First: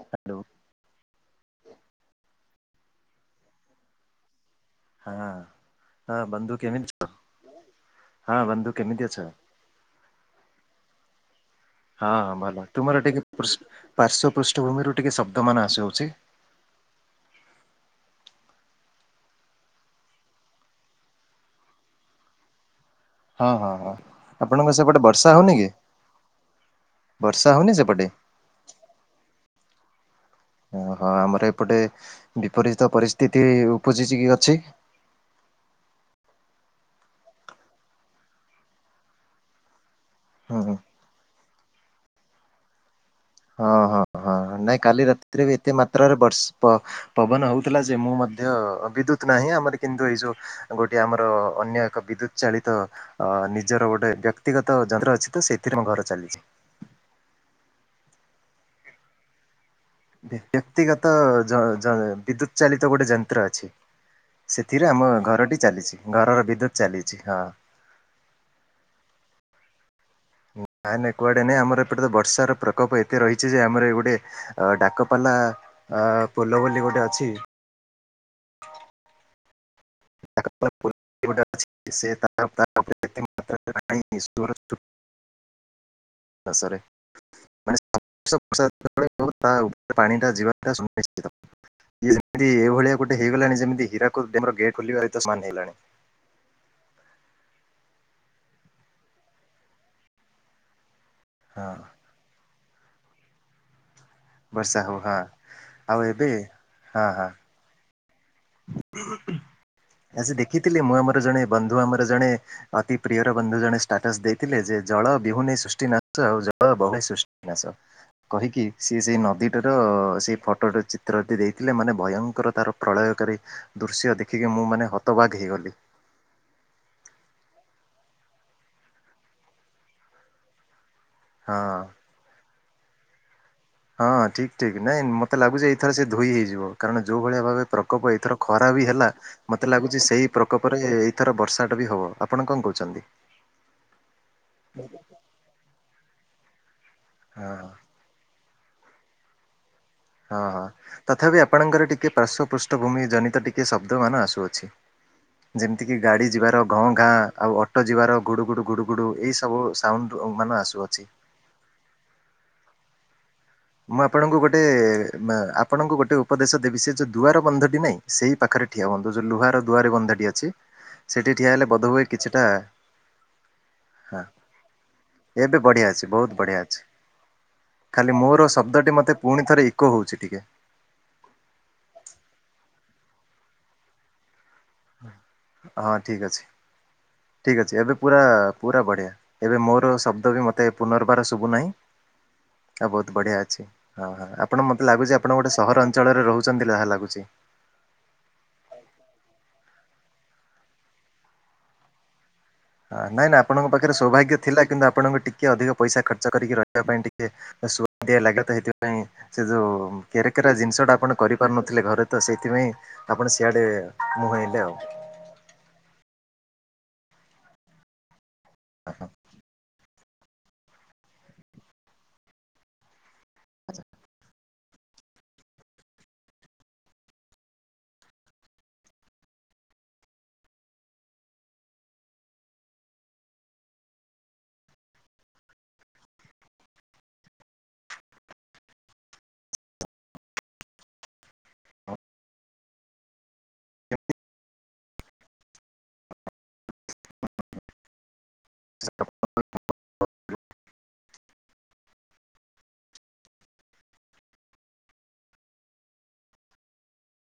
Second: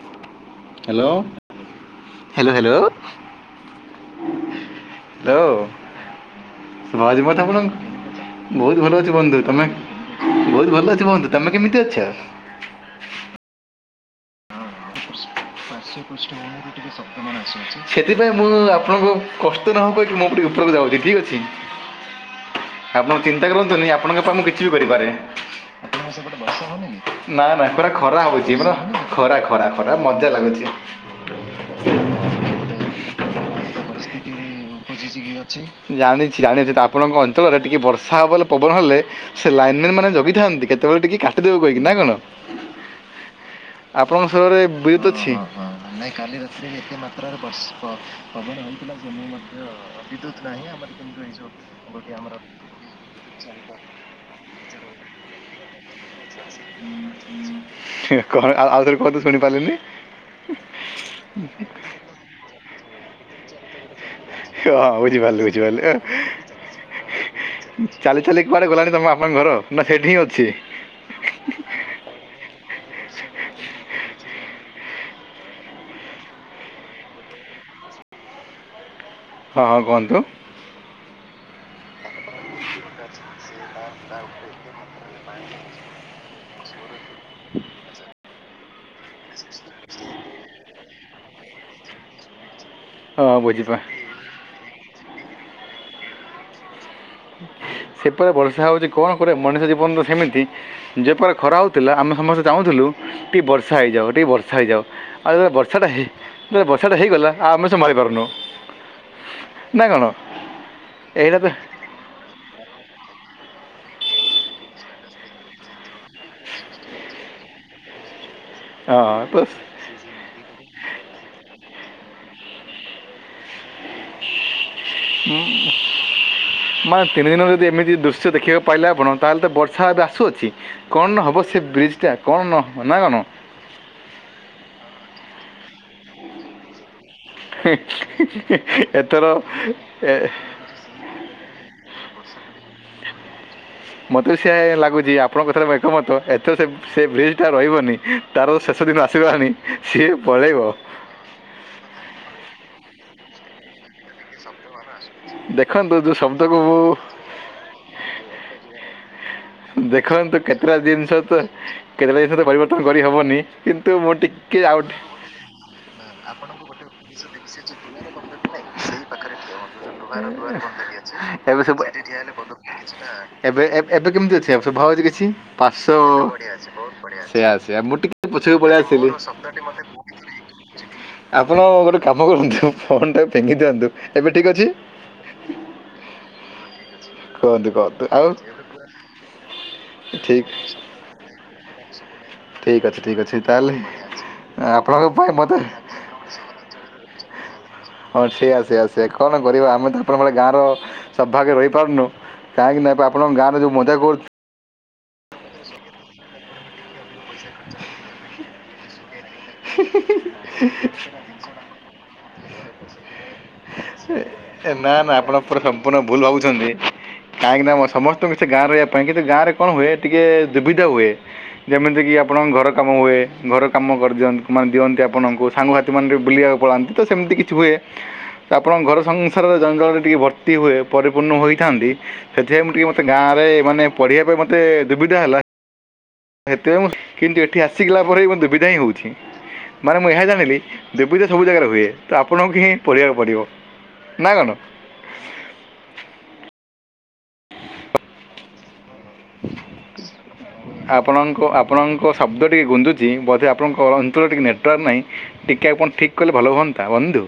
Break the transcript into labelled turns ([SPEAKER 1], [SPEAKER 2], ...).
[SPEAKER 1] Hello.
[SPEAKER 2] Hello hello hello.
[SPEAKER 1] ହଁ
[SPEAKER 2] hello
[SPEAKER 1] ହଁ ବନ୍ଧୁ କେମିତି
[SPEAKER 2] ଶୁଣା ଯାଉଛି ମୋ କଥା
[SPEAKER 1] ହଁ
[SPEAKER 2] ଅପଣଙ୍କୁ।
[SPEAKER 1] ବନ୍ଧୁ
[SPEAKER 2] ବହୁତ ଭଲ
[SPEAKER 1] କେମିତି
[SPEAKER 2] ଅଛି
[SPEAKER 1] ଅଛ?
[SPEAKER 2] ବନ୍ଧୁ ତମେ ବହୁତ ଭଲ ଅଛ ବନ୍ଧୁ ତମେ କେମିତି ଅଛ?
[SPEAKER 1] ହଁ ହଁ ଭଲ ତୁମର ଟିକେ ପୃ ପାର୍ଶ୍ଵ ପୃଷ୍ଠଭୂମିରୁ ଟିକେ ଶବ୍ଦମାନ ଆସି ଯାଉଅଛି।
[SPEAKER 2] ସେଥିପାଇଁ ମୁଁ ଆପଣଙ୍କ କଷ୍ଟ ନ କହିକି ମୁଁ ଗୋଟେ ଉପରକୁ ଯାଉଛିି ଠିକ୍ ଅଛି।
[SPEAKER 1] ହ
[SPEAKER 2] ଆପଣ ଚିନ୍ତା କରନ୍ତୁନି ଆପଣଙ୍କ ସହ ମୁଁ କିଛି ବି
[SPEAKER 1] ସେପଟେ
[SPEAKER 2] କରିପାରେ?
[SPEAKER 1] ବର୍ଷା ହଉନି କି ବର୍ଷା
[SPEAKER 2] ନାଁ ନାଁ
[SPEAKER 1] ହଉନି ସେପଟେ
[SPEAKER 2] ଖରା ହଉଛି ଖରା ଖରା ଖରା ମଜା ଲାଗୁଛି।
[SPEAKER 1] ଓହୋ ଆମର ଏପଟେ ବିପରୀତ ପରିସ୍ଥିତି ଉପୁଜିଛି କି ଅଛି?
[SPEAKER 2] ଜାଣିଛି ଜାଣିଛି ତ ଆପଣଙ୍କ ଅଞ୍ଚଳରେ ଟିକେ ବର୍ଷା ହବ ବଲେ ପବନ ହେଲେ ସେ ଲାଇନ ମାନ୍ ମାନେ
[SPEAKER 1] ହୁଁ
[SPEAKER 2] ଜଗିଥାନ୍ତି କେତେବେଳେ ଟିକେ କାଟିଦେବେ କହିକି ନା କଣ?
[SPEAKER 1] ହଁ ହଁ
[SPEAKER 2] ଆପଣଙ୍କ
[SPEAKER 1] ହଁ
[SPEAKER 2] ସହରରେ
[SPEAKER 1] ନାଇଁ କାଲି
[SPEAKER 2] ବିଦ୍ୟୁତ୍ ଅଛି
[SPEAKER 1] ରାତିରେ ବି ଏତେ ମାତ୍ରାରେ ବର୍ଷ ପ ପବନ ହଉଥିଲା ଯେ ମୁଁ ମଧ୍ୟ ମଧ୍ୟ ବିଦ୍ୟୁତ ନାହିଁ ଆମର କିନ୍ତୁ ଏଇ ଯୋଉ ଗୋଟିଏ ଆମର ଅନ୍ୟ ଏକ ବିଦ୍ୟୁତ ଚାଳିତ ଅ ନିଜର ଗୋଟେ ବ୍ୟକ୍ତିଗତ ଯନ୍ତ୍ର ଅଛି ତ ସେଇଥିରେ ଆମ ଘର ଚାଲିଛି।
[SPEAKER 2] ହଁ ଆଉ ଥରେ କୁହନ୍ତୁ ତ ଶୁଣି ପାରିଲିନି।
[SPEAKER 1] ବ୍ୟକ୍ତିଗତ ଯ ଯ ବିଦ୍ୟୁତ ଚାଳିତ ଗୋଟେ ଯନ୍ତ୍ର ଅଛି। ସେଥିରେ
[SPEAKER 2] ହଁ
[SPEAKER 1] ଆମ
[SPEAKER 2] ବୁଝିପାରିଲି
[SPEAKER 1] ଘରଟି
[SPEAKER 2] ବୁଝିପାରିଲି ଏ,
[SPEAKER 1] ଚାଲିଛି ଘରର ବିଦ୍ୟୁତ ଚାଲିଛି ହଁ।
[SPEAKER 2] ଚାଲି ଚାଲିକି କୁଆଡ଼େ ଗଲାଣି ତମ ଆପଣଙ୍କ ଘର ନା ସେଠି ହିଁ ଅଛି?
[SPEAKER 1] ନାଇଁ ନାଇଁ କୁଆଡ଼େ ନାଇ ଆମର ଏପଟେ ତ ବର୍ଷାର ପ୍ରକୋପ ଏତେ ରହିଛି ଯେ ଆମର ଗୋଟେ ଡାକବାଲା ଅ ପୋଲ ବୋଲି ଗୋଟେ ଅଛି। ହଁ
[SPEAKER 2] ହଁ ହଁ କୁହ
[SPEAKER 1] [unintelligible] ଦେଶରେ ମାନେ [unintelligible] ବ ତା ଉପରେ ପାଣି ଟା ଯିବାଟା ସୁନିଶ୍ଚିତ ଯେମିତି ଏଇଭଳିଆ ଗୋଟେ
[SPEAKER 2] ହଁ
[SPEAKER 1] ହେଇ ଗଲାଣି
[SPEAKER 2] ବୁଝିପା
[SPEAKER 1] ଯେମତି ହୀରାକୁଦର ଡ୍ୟାମ୍ ଗେଟ ଖୋଲିବା ତ ସମାନ ହେଇ ଗଲାଣି।
[SPEAKER 2] ସେପଟ ବର୍ଷା ହଉଛି କଣ କରିବ ମଣିଷ ଜୀବନ ତ ସେମିତି ଯେପରି ଖରା
[SPEAKER 1] ହଁ
[SPEAKER 2] ହଉଥିଲା ଆମେ ସମସ୍ତେ ଚାହୁଥିଲୁ ଟିକେ ବର୍ଷା ହେଇଯାଉ ଟିକେ ବର୍ଷା ବର୍ଷା ହେଇଯାଉ
[SPEAKER 1] ହଉ ହଁ
[SPEAKER 2] ଆଉ ଯେବେ ବର୍ଷାଟା
[SPEAKER 1] ଆଉ
[SPEAKER 2] ହେଇ
[SPEAKER 1] ଏବେ
[SPEAKER 2] ବର୍ଷାଟା
[SPEAKER 1] ହଁ ହଁ।
[SPEAKER 2] ହେଇଗଲା ଆଉ ଆମେ ସେ ସମ୍ଭାଳି ପାରୁନୁ। ନା କ'ଣ
[SPEAKER 1] ଆଜି ଦେଖିଥିଲି, ମୁଁ ଆମର
[SPEAKER 2] ଏଇଟା
[SPEAKER 1] ଜଣେ
[SPEAKER 2] ତ
[SPEAKER 1] ବନ୍ଧୁ ଆମର ଜଣେ ଅତି ପ୍ରିୟର ବନ୍ଧୁ ଜଣେ ଷ୍ଟାଟସ ଦେଇଥିଲେ ଯେ- ଜଳ ବିହୁନେ ସୃଷ୍ଟିନାଶ, ଆଉ ଜଳ ବହୁ ସୃଷ୍ଟିନାଶ। କହିକି? ସିଏ ସେଇ
[SPEAKER 2] ହଁ ତ
[SPEAKER 1] ନଦୀଟାର ସେଇ ଫଟୋଟ ଚିତ୍ର ଯଦି ଦେଇଥିଲେ, ମାନେ ଭୟଙ୍କର ତାର ପ୍ରଳୟକାରୀ ଦୃଶ୍ୟ ଦେଖିକି ମୁଁ ମାନେ ହତବାଗ ହେଇଗଲି।
[SPEAKER 2] ତିନିଦିନ ଯଦି ଏମିତି ଦୃଶ୍ୟ ଦେଖିବାକୁ ପାଇଲେ ଆପଣ, ତାହେଲେ ତ ବର୍ଷା ଏବେ ଆସୁଅଛି କଣ ନ ହେବ? ହବ ସେ
[SPEAKER 1] ହଁ।
[SPEAKER 2] ବ୍ରିଜ୍ ଟା କଣ ନବ ନା କଣ?
[SPEAKER 1] ହଁ ଠିକ୍ ଠିକ୍, ନାଇଁ ମତେ ଲାଗୁଛି ଏଇଥରେ ସେ ଧୋଇ ହେଇଯିବ ଆଉ କାରଣ ଯେଉଁ ଭଳିଆ ଭାବେ ପ୍ରକୋପ ଏଇଥର ଖରା ବି ହେଲା,
[SPEAKER 2] ଏଥର
[SPEAKER 1] ମୋତେ ଲାଗୁଛି
[SPEAKER 2] ଏ,
[SPEAKER 1] ସେହି ପ୍ରକୋପ ପରେ ଏଇଥର ବର୍ଷାଟା ବି ହବ, ଆପଣ କଣ କହୁଛନ୍ତି
[SPEAKER 2] ମତେ ବି ସେ ଲାଗୁଛି, ଆପଣଙ୍କ କଥାରେ ଏକମତ, ଏଥର ସେ ସେ ବ୍ରିଜ ଟା
[SPEAKER 1] ହଁ।
[SPEAKER 2] ରହିବନି। ତାର [unintelligible] ଶେଷ ଦିନ ଆସି ଗଲାଣି।
[SPEAKER 1] ହଁ ହଁ ତଥାପି ଆପଣଙ୍କର ଟିକେ ପାର୍ଶ୍ଵ ପୃଷ୍ଠଭୂମି ଜନିତ ଟିକେ ଶବ୍ଦ ମାନ ଆସୁଅଛି। ଯେମିତି
[SPEAKER 2] ଦେଖନ୍ତୁ
[SPEAKER 1] କିି,
[SPEAKER 2] ଯେଉଁ
[SPEAKER 1] ଗାଡି
[SPEAKER 2] ଶବ୍ଦକୁ
[SPEAKER 1] ଯିବାର
[SPEAKER 2] ମୁଁ
[SPEAKER 1] ଗ ଗାଁ, ଆଉ ଅଟୋ ଯିବାର ଗୁଡୁ ଗୁଡୁ ଗୁଡୁୁ ଗୁଡୁ ଏଇ ସବୁ ସାଉଣ୍ଡ ମାନ ଆସୁଅଛି।
[SPEAKER 2] [unintelligible] କେତେବେଳେ ଜିନଷ ତ ପରିବର୍ତନ କରି ହବନି?
[SPEAKER 1] ମୁଁ ଆପଣଙ୍କୁ ଗୋଟେ, ଆପଣଙ୍କୁ ଗୋଟେ ଉପଦେଶ ଦେବି, ସେ ଯେଉଁ ଦୁଆର ବନ୍ଧଟି ନାହିଁ, ସେଇ ପାଖରେ ଠିଆ ହୁଅନ୍ତୁ, ଯୋଉ ଲୁହାର ର ଦୁଆର ବନ୍ଧଟି ଅଛି, ସେଠି ଠିଆ
[SPEAKER 2] ଏବେ
[SPEAKER 1] ହେଲେ
[SPEAKER 2] ସବୁ
[SPEAKER 1] ବୋଧ ହୁଏ କିଛିଟା
[SPEAKER 2] ଏବେ ଏବେ
[SPEAKER 1] ହଁ
[SPEAKER 2] କେମିତି ଅ ସେ ଶୁଭା ଯାଉଛି କିଛି
[SPEAKER 1] ଏବେ ବଢ଼ିଆ ଅଛି
[SPEAKER 2] ପାଞ୍ଚଶହ,
[SPEAKER 1] ବହୁତ ବଢ଼ିଆ ଅଛି।
[SPEAKER 2] ସେୟା ମୁଁ
[SPEAKER 1] ଖାଲି
[SPEAKER 2] ଟିକେ
[SPEAKER 1] ମୋର
[SPEAKER 2] ପଛ ଶବଦ
[SPEAKER 1] ଶବ୍ଦଟି
[SPEAKER 2] ଟି ମୋତେ
[SPEAKER 1] ମତେ ପୁଣି ଥରେ ଇକୋ
[SPEAKER 2] ବହୁତ
[SPEAKER 1] ହଉଛି ଟିକେ
[SPEAKER 2] ଆପଣ ଗୋଟେ କାମ କରନ୍ତୁ, ଫୋନ ଟା ଫିଙ୍ଗି ଦିଅନ୍ତୁ, ଏବେ ଠିକ ଅଛି।
[SPEAKER 1] ହଁ ଠିକ ଅଛି, ଠିକ
[SPEAKER 2] କୁହନ୍ତୁ
[SPEAKER 1] ଅଛି, ଏବେ
[SPEAKER 2] କୁହନ୍ତୁ ଠିକ୍
[SPEAKER 1] ପୁରା
[SPEAKER 2] ଆଉ ଅଛି,
[SPEAKER 1] ପୁରା ବଢିଆ। ଏବେ ମୋର ଶବ୍ଦ ବି
[SPEAKER 2] ଠିକ୍
[SPEAKER 1] ମୋତେ ପୁନର୍ବାର ଶୁଭୁନାହିଁ।
[SPEAKER 2] ଠିକ୍
[SPEAKER 1] ଆଉ
[SPEAKER 2] ଅଛି
[SPEAKER 1] ବହୁତ
[SPEAKER 2] ଠିକ୍
[SPEAKER 1] ବଢିଆ ଅଛି,
[SPEAKER 2] ତାହେଲେ ବଢିଆ।
[SPEAKER 1] ହଁ ହଁ ଆପଣ ମତେ
[SPEAKER 2] ଆପଣଙ୍କ
[SPEAKER 1] ଲାଗୁଛି
[SPEAKER 2] ପାଇଁ
[SPEAKER 1] ଆପଣ ଗୋଟେ
[SPEAKER 2] ମୋତେ
[SPEAKER 1] ସହର ଞ୍ଚଳରେ ରହୁଛନ୍ତି, ଯାହା ଲାଗୁଛି।
[SPEAKER 2] ହଁ ଠିକଆସ ଆସେ କଣ କରିବା ଆମେ ତ ଆପଣଙ୍କ ଭଳି ଗାଁର ସବଭାଗରେ ରହିପାରୁନୁ କାହିଁକି ନାଁ
[SPEAKER 1] ହଁ ନାଇଁ
[SPEAKER 2] ଆପଣଙ୍କ
[SPEAKER 1] ନାଇଁ
[SPEAKER 2] ଗାଁ ରେ ଯୋଉ
[SPEAKER 1] ପାଖରେ
[SPEAKER 2] ମଜା କରୁ
[SPEAKER 1] ସୌଭାଗ୍ୟ ଥିଲା କିନ୍ତୁ ଆପଣଙ୍କୁ ଟିକିଏ ଅଧିକ ପଇସା ଖର୍ଚ୍ଚ କରିକି ରହିବା ପାଇଁ ଟିକେ ସୁଆଦ ଦିଆଦିଆ ଲାଗେତ ହେଇଥିବ। ଥି ପାଇଁ, ସେ ଯୋଉ କେରା କେରା ଜିନିଷ ଟା ଆପଣ କରିପାରୁନଥିଲେ ଘରେ ତ, ସେଇଥିପାଇଁ ଆପଣ ସିଆଡେ ମୁହେଁଇଲେ ଆଉ
[SPEAKER 2] ନା ନା ଆପଣ ସମ୍ପୂର୍ଣ୍ଣ ଭୁଲ ଭାବୁଛନ୍ତି, କାହିଁକି ନା ମୁଁ ସମସ୍ତଙ୍କୁ ସେ ଗାଁ ରହିବା ପାଇଁ କିନ୍ତୁ ଗାଁରେ କଣ ହୁଏ? ଟିକିଏ ସୁବିଧା ହୁଏ, ଯେମିତିକି ଆପଣ ଘର କାମ ହୁଏ ଘର କାମ କରିଦିଅନ ମାନେ ଦିଅନ୍ତି ଆପଣଙ୍କୁ, ସାଙ୍ଗସାଥି ମ ବି ବୁଲିବାକୁ ପଳାନ୍ତି ତ, ସେମିତି କିଛି ହୁଏ। ଆପଣଙ୍କ ଘର ସଂସାରରେ ଜଞ୍ଜାଳରେ ଟିକିଏ ଭର୍ତ୍ତି ହୁଏ, ପରିପୂର୍ଣ୍ଣ ହୋଇଥାନ୍ତି। ସେଥିପାଇଁ ମୁଁ ଟିକେ ମତେ ଗାଁରେ ମାନେ ପଢିବା ପାଇଁ ମତେ ଦୁବିଧା ହେଲା। ସେତ ମୁଁ କିନ୍ତୁ ଏଠି ଆସିଗଲା ପରେ ବି ଦୁବିଧା ହିଁ ହଉଛି। ମାନେ ମୁଁ ଏହା ଜାଣିଲି, ଦୁଵିଧା ସବୁ ଜାଗାରେ ହୁଏ, ତ ଆପଣଙ୍କୁ ହିଁ ପଢିବାକୁ ପଡିବ। ନା କଣ?
[SPEAKER 1] [unintelligible]
[SPEAKER 2] ଆପଣଙ୍କ ଆପଣଙ୍କ ଶବ୍ଦ ଟିକେ ଗୁଧୁଛି, ବୋଧେ ଆପଣଙ୍କ ଅଞ୍ଚଳ ଟିକେ ନେଟୱାର୍କ ନାହିଁ। ଟିକେ ଆପଣ ଠିକ୍ କଲେ ଭଲ ହୁଅନ୍ତା ବନ୍ଧୁ।